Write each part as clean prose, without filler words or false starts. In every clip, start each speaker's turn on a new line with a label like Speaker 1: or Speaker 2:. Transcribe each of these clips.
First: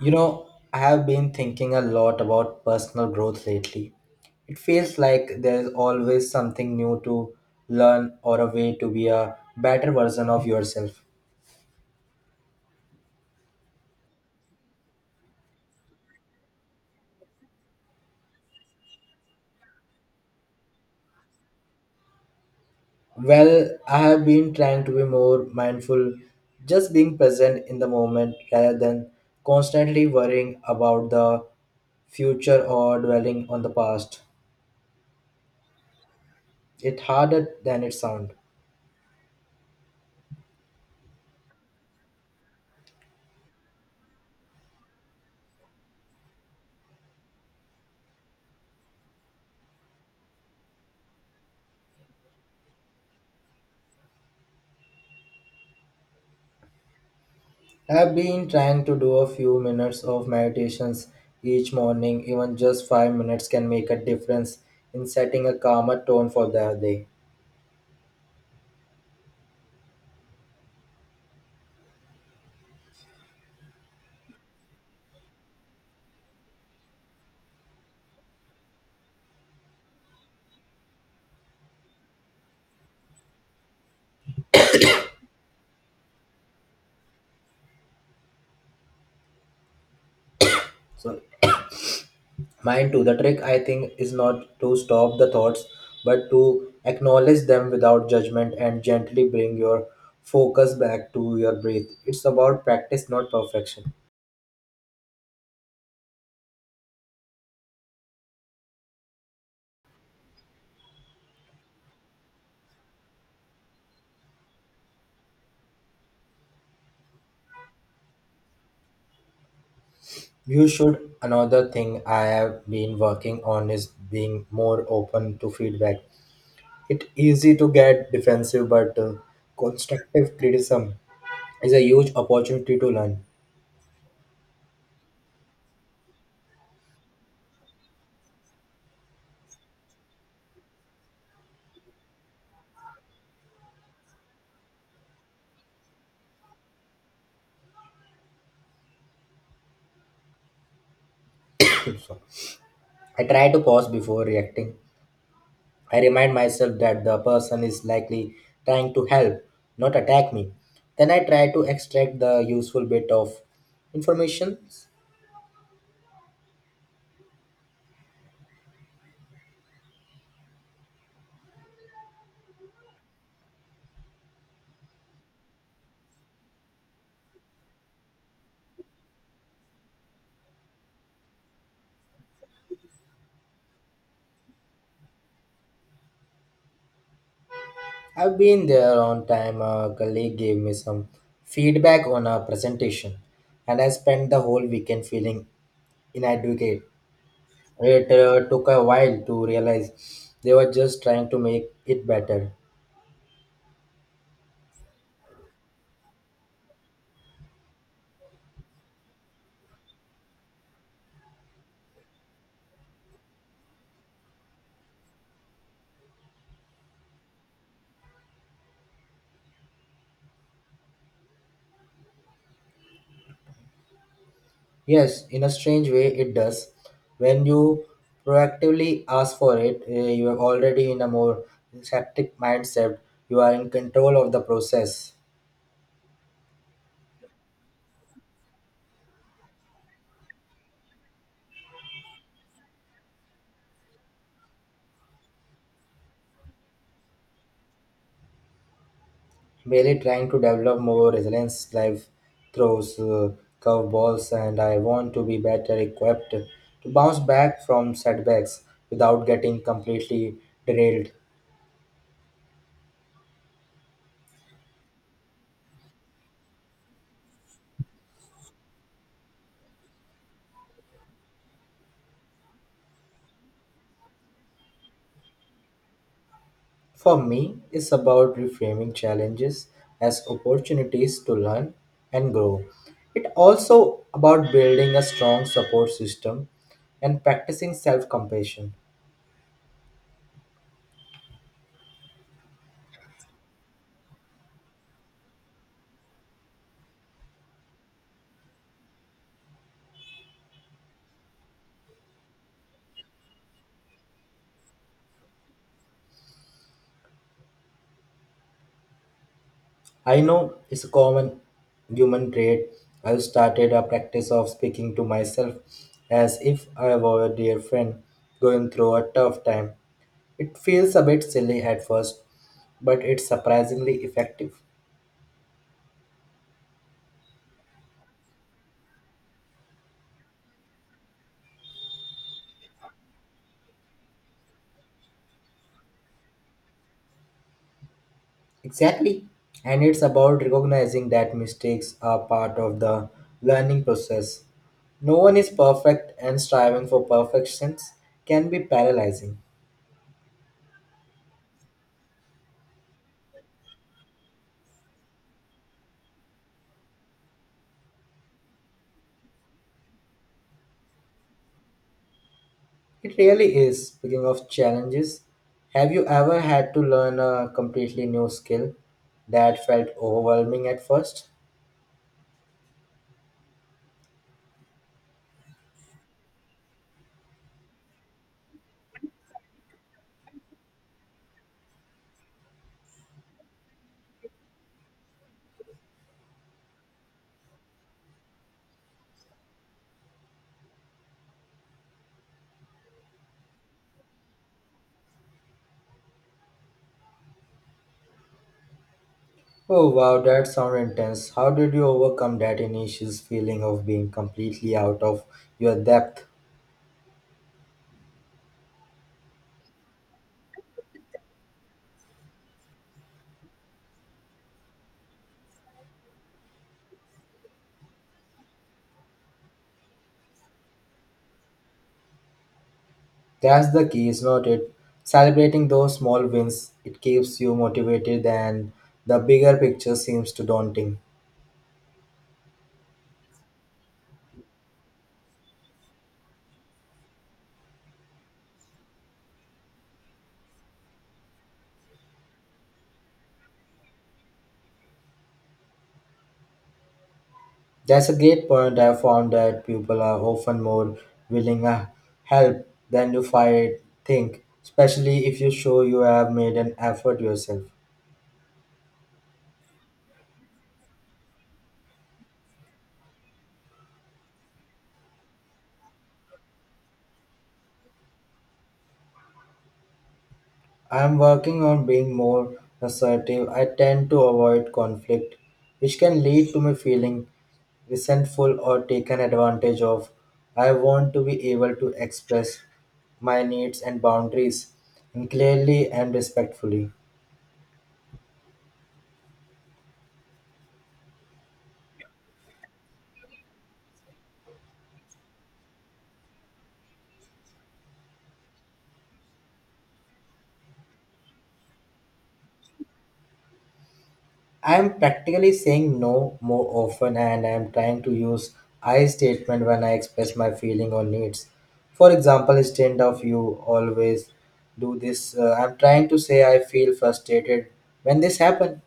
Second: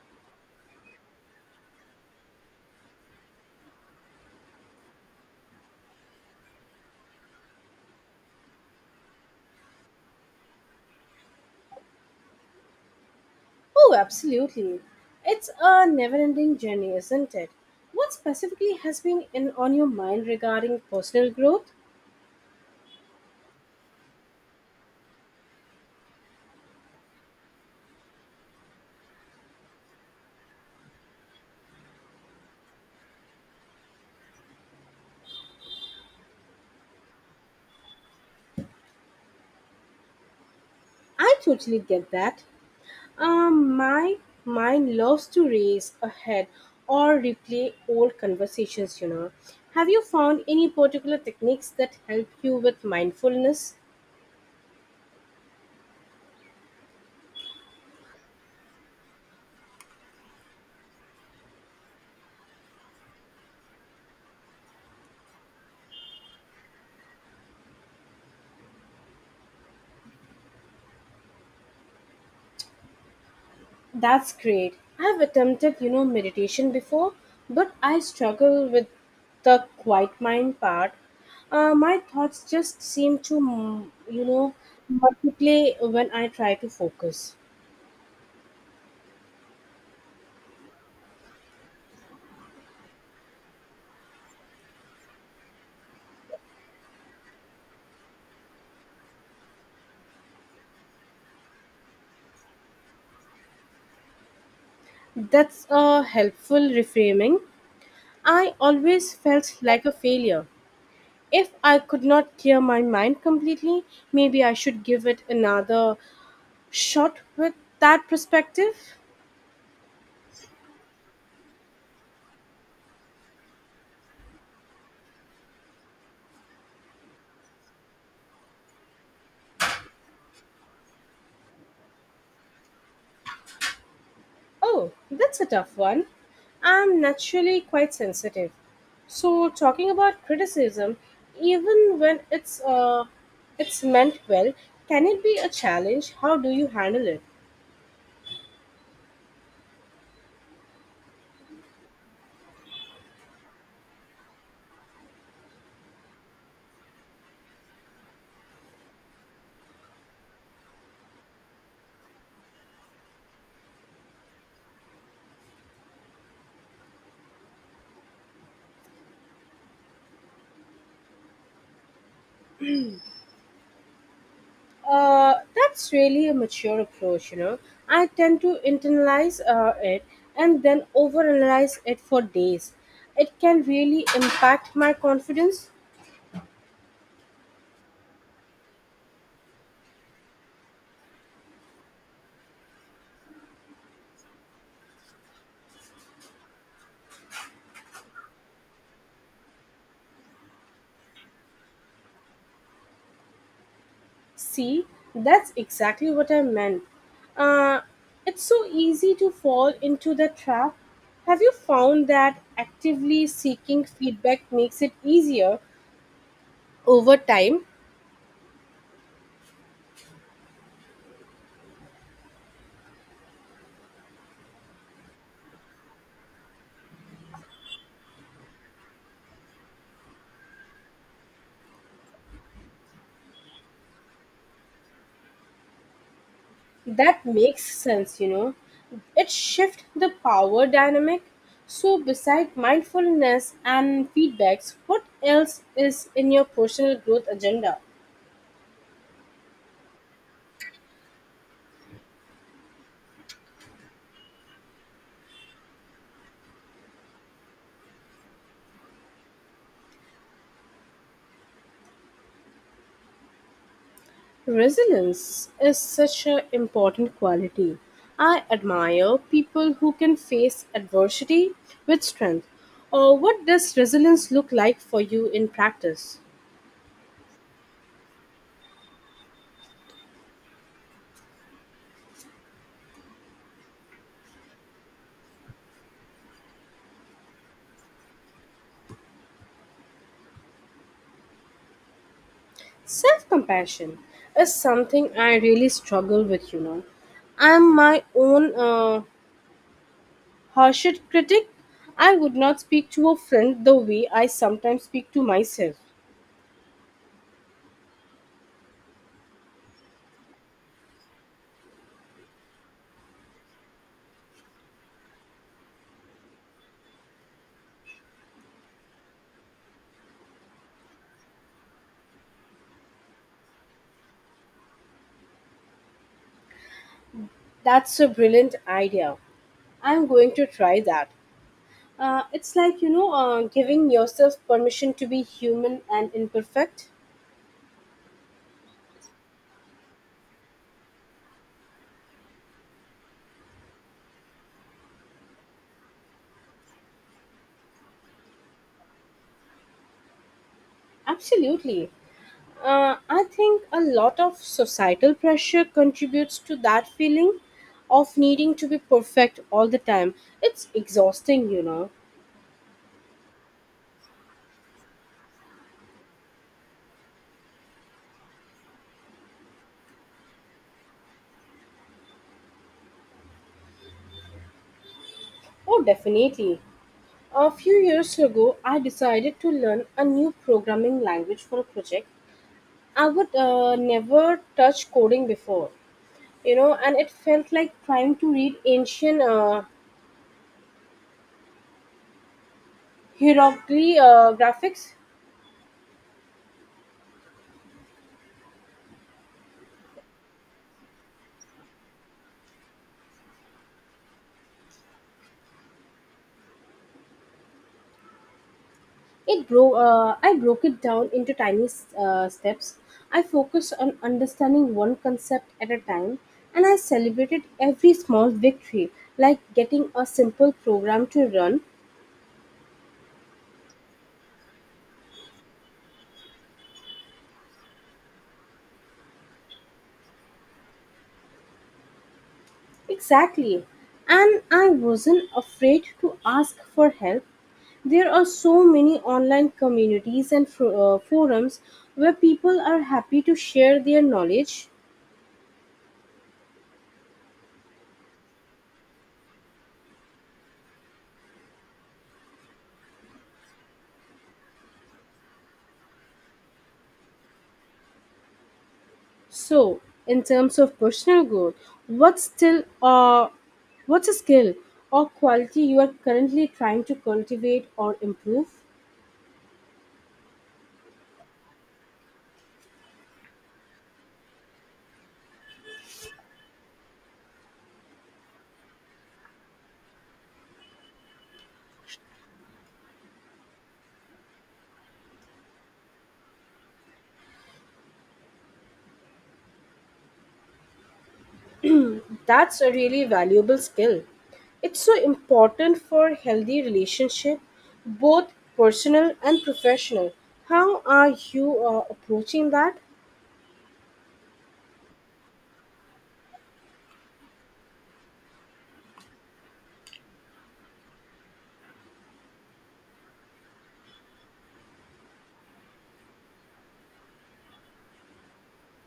Speaker 1: You know, I have been thinking a lot about personal growth lately. It feels like there's always something new to learn or a way to be a better version of yourself.
Speaker 2: Oh, absolutely. It's a never ending journey, isn't it? What specifically has been in, on your mind regarding personal growth?
Speaker 1: Well, I have been trying to be more mindful, just being present in the moment rather than constantly worrying about the future or dwelling on the past. It's harder than it sounds.
Speaker 2: I totally get that. My mind loves to race ahead or replay old conversations, you know. Have you found any particular techniques that help you with mindfulness?
Speaker 1: I've been trying to do a few minutes of meditations each morning, even just 5 minutes can make a difference in setting a calmer tone for the day.
Speaker 2: That's great. I've attempted, you know, meditation before, but I struggle with the quiet mind part. My thoughts just seem to, you know, multiply when I try to focus.
Speaker 1: So, mind too, the trick I think is not to stop the thoughts but to acknowledge them without judgment and gently bring your focus back to your breath. It's about practice, not perfection.
Speaker 2: That's a helpful reframing. I always felt like a failure. If I could not clear my mind completely, maybe I should give it another shot with that perspective.
Speaker 1: You should. Another thing I have been working on is being more open to feedback. It's easy to get defensive, but constructive criticism is a huge opportunity to learn.
Speaker 2: Oh, that's a tough one. I'm naturally quite sensitive. So talking about criticism, even when it's meant well, can it be a challenge? How do you handle it?
Speaker 1: I try to pause before reacting. I remind myself that the person is likely trying to help, not attack me. Then I try to extract the useful bit of information.
Speaker 2: That's really a mature approach, you know. I tend to internalize it and then overanalyze it for days. It can really impact my confidence.
Speaker 1: I've been there on time. A colleague gave me some feedback on a presentation, and I spent the whole weekend feeling inadequate. It took a while to realize they were just trying to make it better.
Speaker 2: See, that's exactly what I meant. Uh, it's so easy to fall into the trap. Have you found that actively seeking feedback makes it easier over time?
Speaker 1: Yes, in a strange way, it does. When you proactively ask for it, you are already in a more receptive mindset. You are in control of the process,
Speaker 2: That makes sense, you know. It shifts the power dynamic. So, beside mindfulness and feedbacks, what else is in your personal growth agenda?
Speaker 1: really trying to develop more resilience, life throws, curveballs, and I want to be better equipped to bounce back from setbacks without getting completely derailed.
Speaker 2: Resilience is such an important quality. I admire people who can face adversity with strength. Or what does resilience look like for you in practice?
Speaker 1: For me, it's about reframing challenges as opportunities to learn and grow. It also about building a strong support system and practicing self-compassion.
Speaker 2: Self compassion is something I really struggle with, you know. I'm my own harshest critic. I would not speak to a friend the way I sometimes speak to myself.
Speaker 1: I know it's a common human trait. I've started a practice of speaking to myself as if I were a dear friend going through a tough time. It feels a bit silly at first, but it's surprisingly effective.
Speaker 2: That's a brilliant idea. I'm going to try that. It's like, giving yourself permission to be human and imperfect.
Speaker 1: Exactly. And it's about recognizing that mistakes are part of the learning process. No one is perfect, and striving for perfections can be paralyzing.
Speaker 2: Absolutely. I think a lot of societal pressure contributes to that feeling of needing to be perfect all the time. It's exhausting, you know.
Speaker 1: It really is. Speaking of challenges, have you ever had to learn a completely new skill that felt overwhelming at first?
Speaker 2: Oh, definitely. A few years ago, I decided to learn a new programming language for a project. I would never touch coding before, you know, and it felt like trying to read ancient hieroglyphic graphics.
Speaker 1: Oh wow, that sounded intense. How did you overcome that initial feeling of being completely out of your depth?
Speaker 2: It broke I broke it down into tiny steps. I focused on understanding one concept at a time, and I celebrated every small victory, like getting a simple program to run.
Speaker 1: That's the key, is not it? Celebrating those small wins, it keeps you motivated and the bigger picture seems too daunting.
Speaker 2: Exactly, and I wasn't afraid to ask for help. There are so many online communities and forums where people are happy to share their knowledge.
Speaker 1: That's a great point. I found that people are often more willing to help than you fight think, especially if you show you have made an effort yourself.
Speaker 2: So, in terms of personal growth, what's still uh, what's a skill or quality you are currently trying to cultivate or improve?
Speaker 1: I'm working on being more assertive. I tend to avoid conflict, which can lead to me feeling resentful or taken advantage of. I want to be able to express my needs and boundaries and clearly and respectfully.
Speaker 2: That's a really valuable skill. It's so important for healthy relationship, both personal and professional. How are you approaching that?
Speaker 1: I'm practically saying no more often and I'm trying to use I statement when I express my feeling or needs. For example, instead of you always do this, I'm trying to say I feel frustrated when this happen.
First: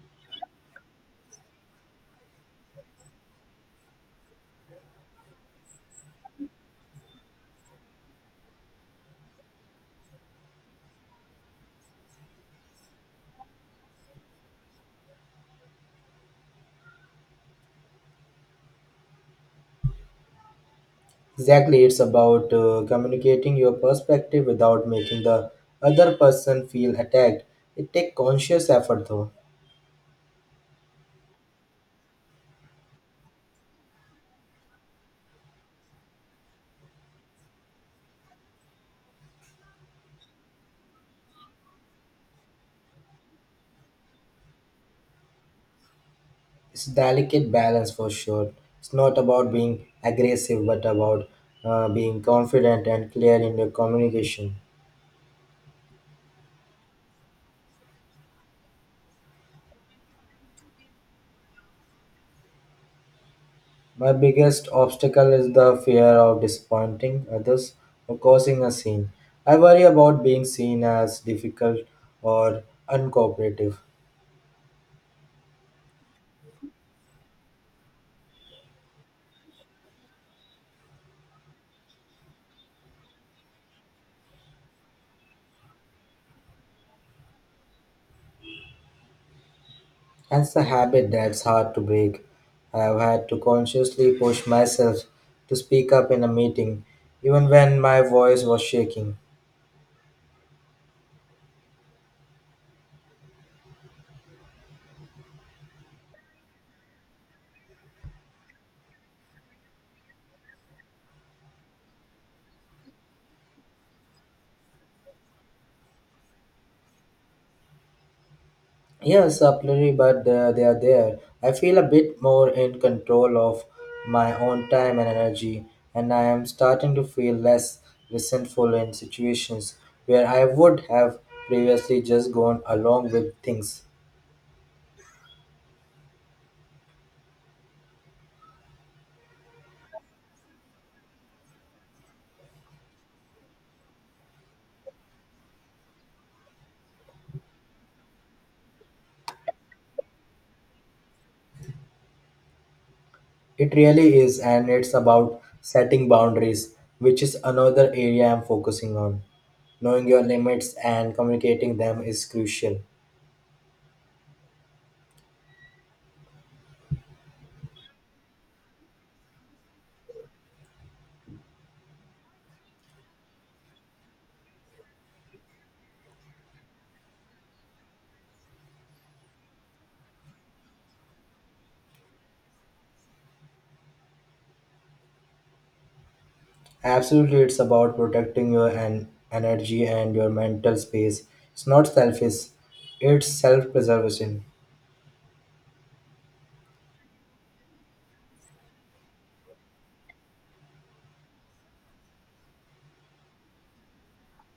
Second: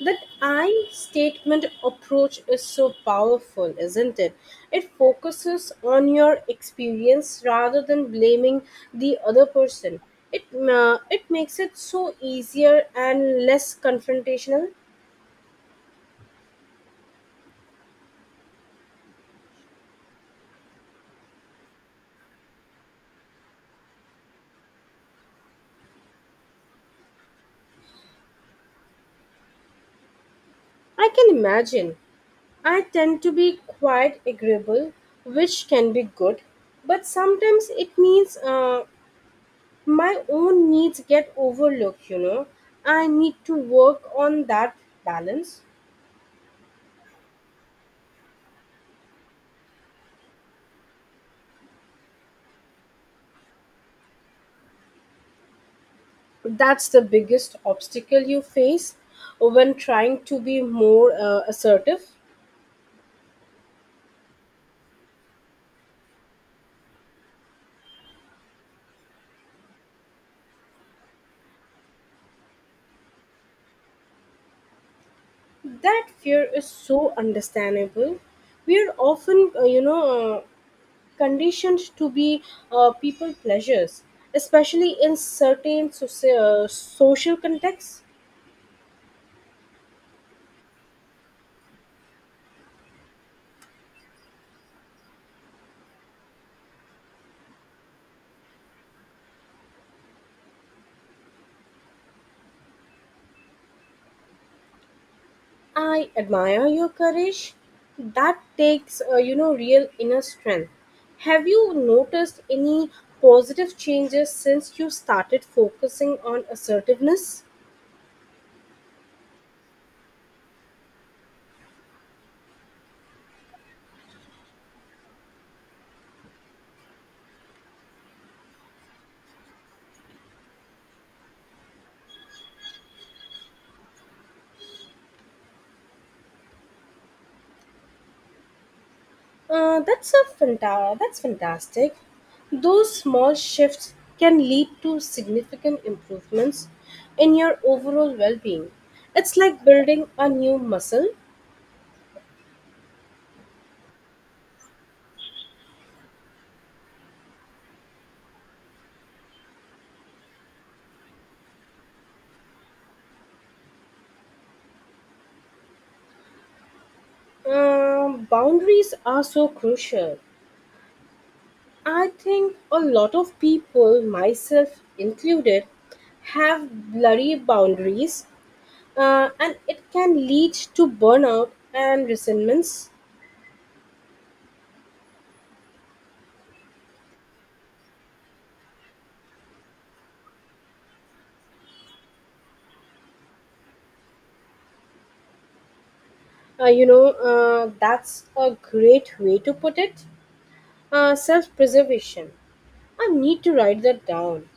Speaker 2: That I statement approach is so powerful, isn't it? It focuses on your experience rather than blaming the other person. It it makes it so easier and less confrontational.
Speaker 1: Exactly, it's about communicating your perspective without making the other person feel attacked. It takes conscious effort though.
Speaker 2: I can imagine. I tend to be quite agreeable, which can be good, but sometimes it means my own needs get overlooked. You know, I need to work on that balance.
Speaker 1: It's a delicate balance for sure. It's not about being aggressive, but about being confident and clear in your communication.
Speaker 2: That's the biggest obstacle you face when trying to be more assertive.
Speaker 1: My biggest obstacle is the fear of disappointing others or causing a scene. I worry about being seen as difficult or uncooperative.
Speaker 2: That fear is so understandable. We are often, conditioned to be people pleasers, especially in certain social contexts.
Speaker 1: That's a habit that's hard to break. I've had to consciously push myself to speak up in a meeting, even when my voice was shaking.
Speaker 2: I admire your courage. That takes, real inner strength. Have you noticed any positive changes since you started focusing on assertiveness?
Speaker 1: Yes, absolutely, but they are there. I feel a bit more in control of my own time and energy, and I am starting to feel less resentful in situations where I would have previously just gone along with things.
Speaker 2: That's fantastic. Those small shifts can lead to significant improvements in your overall well-being. It's like building a new muscle.
Speaker 1: It really is, and it's about setting boundaries, which is another area I'm focusing on. Knowing your limits and communicating them is crucial.
Speaker 2: Boundaries are so crucial. I think a lot of people, myself included, have blurry boundaries, and it can lead to burnout and resentments.
Speaker 1: Absolutely, it's about protecting your energy and your mental space. It's not selfish, it's self preservation.
Speaker 2: That's a great way to put it. Self preservation. I need to write that down.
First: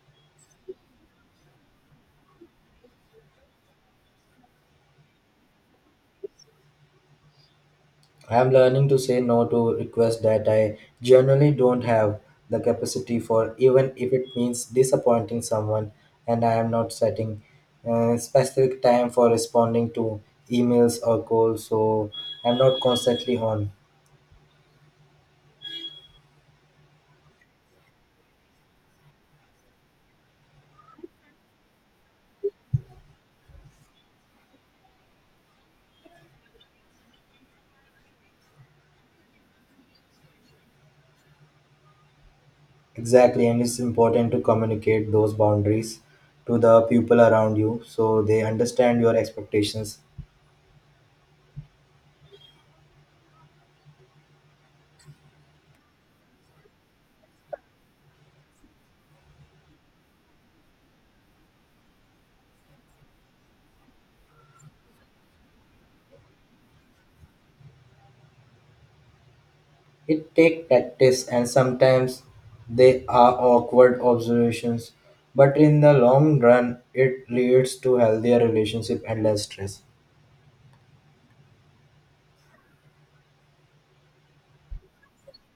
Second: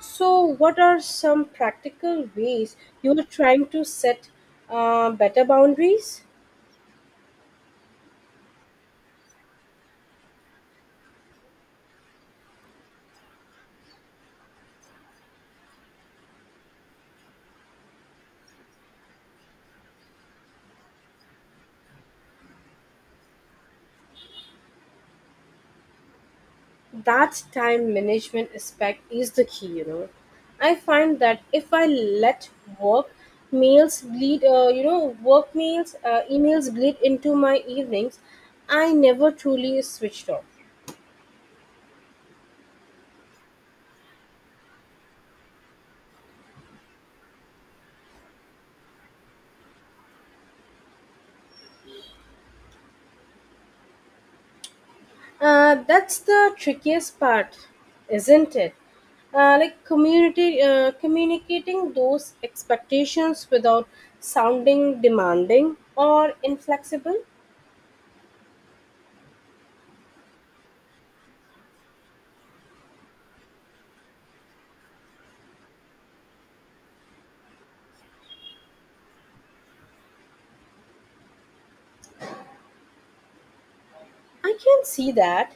Speaker 2: So, what are some practical ways you are trying to set better boundaries?
Speaker 1: I am learning to say no to requests that I generally don't have the capacity for, even if it means disappointing someone, and I am not setting specific time for responding to emails or calls, so I'm not constantly on.
Speaker 2: That time management aspect is the key, you know. I find that if I let work meals bleed you know work meals emails bleed into my evenings, I never truly switched off.
Speaker 1: Exactly, and it's important to communicate those boundaries to the people around you so they understand your expectations.
Speaker 2: That's the trickiest part, isn't it, like community communicating those expectations without sounding demanding or inflexible.
Speaker 1: It takes practice, and sometimes they are awkward observations, but in the long run, it leads to healthier relationship and less stress.
Speaker 2: I can see that.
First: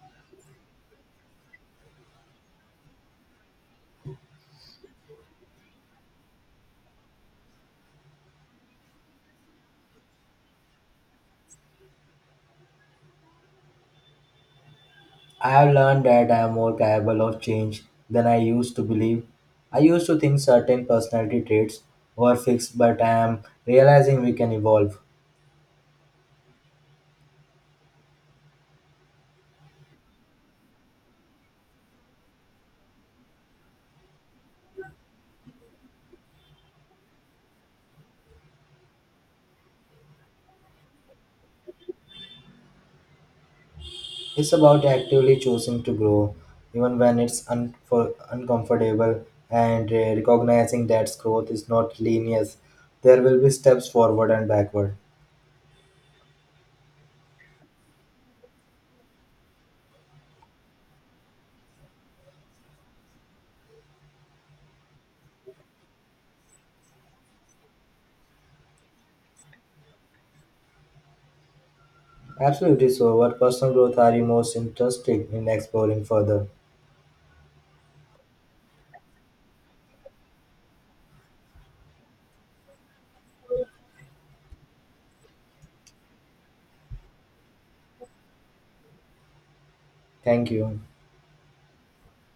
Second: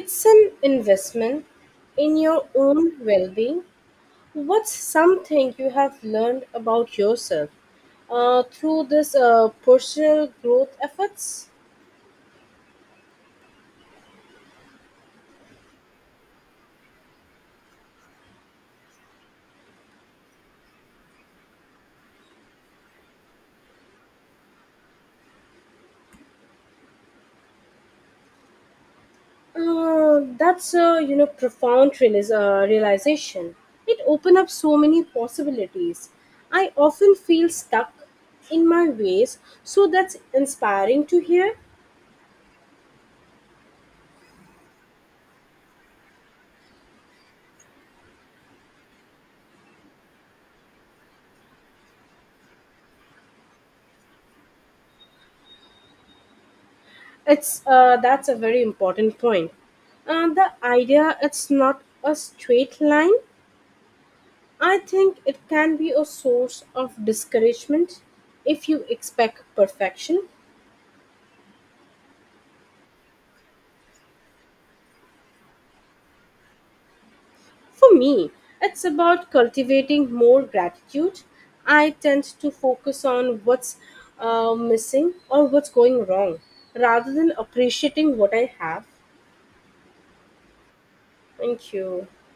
Speaker 2: It's an investment in your own well being. What's something you have learned about yourself through this personal growth efforts?
Speaker 1: I have learned that I am more capable of change than I used to believe. I used to think certain personality traits were fixed, but I am realizing we can evolve.
Speaker 2: That's a, you know, profound realization. It opened up so many possibilities. I often feel stuck in my ways, so that's inspiring to hear.
Speaker 1: It's about actively choosing to grow, even when it's un- for uncomfortable, and recognizing that growth is not linear. There will be steps forward and backward.
Speaker 2: It's that's a very important point. The idea it's not a straight line, I think it can be a source of discouragement if you expect perfection.
Speaker 1: Absolutely so. What personal growth are you most interested in exploring further?
Speaker 2: For me, it's about cultivating more gratitude. I tend to focus on what's missing or what's going wrong rather than appreciating what I have.
Speaker 1: Thank you.
Speaker 2: Thank you.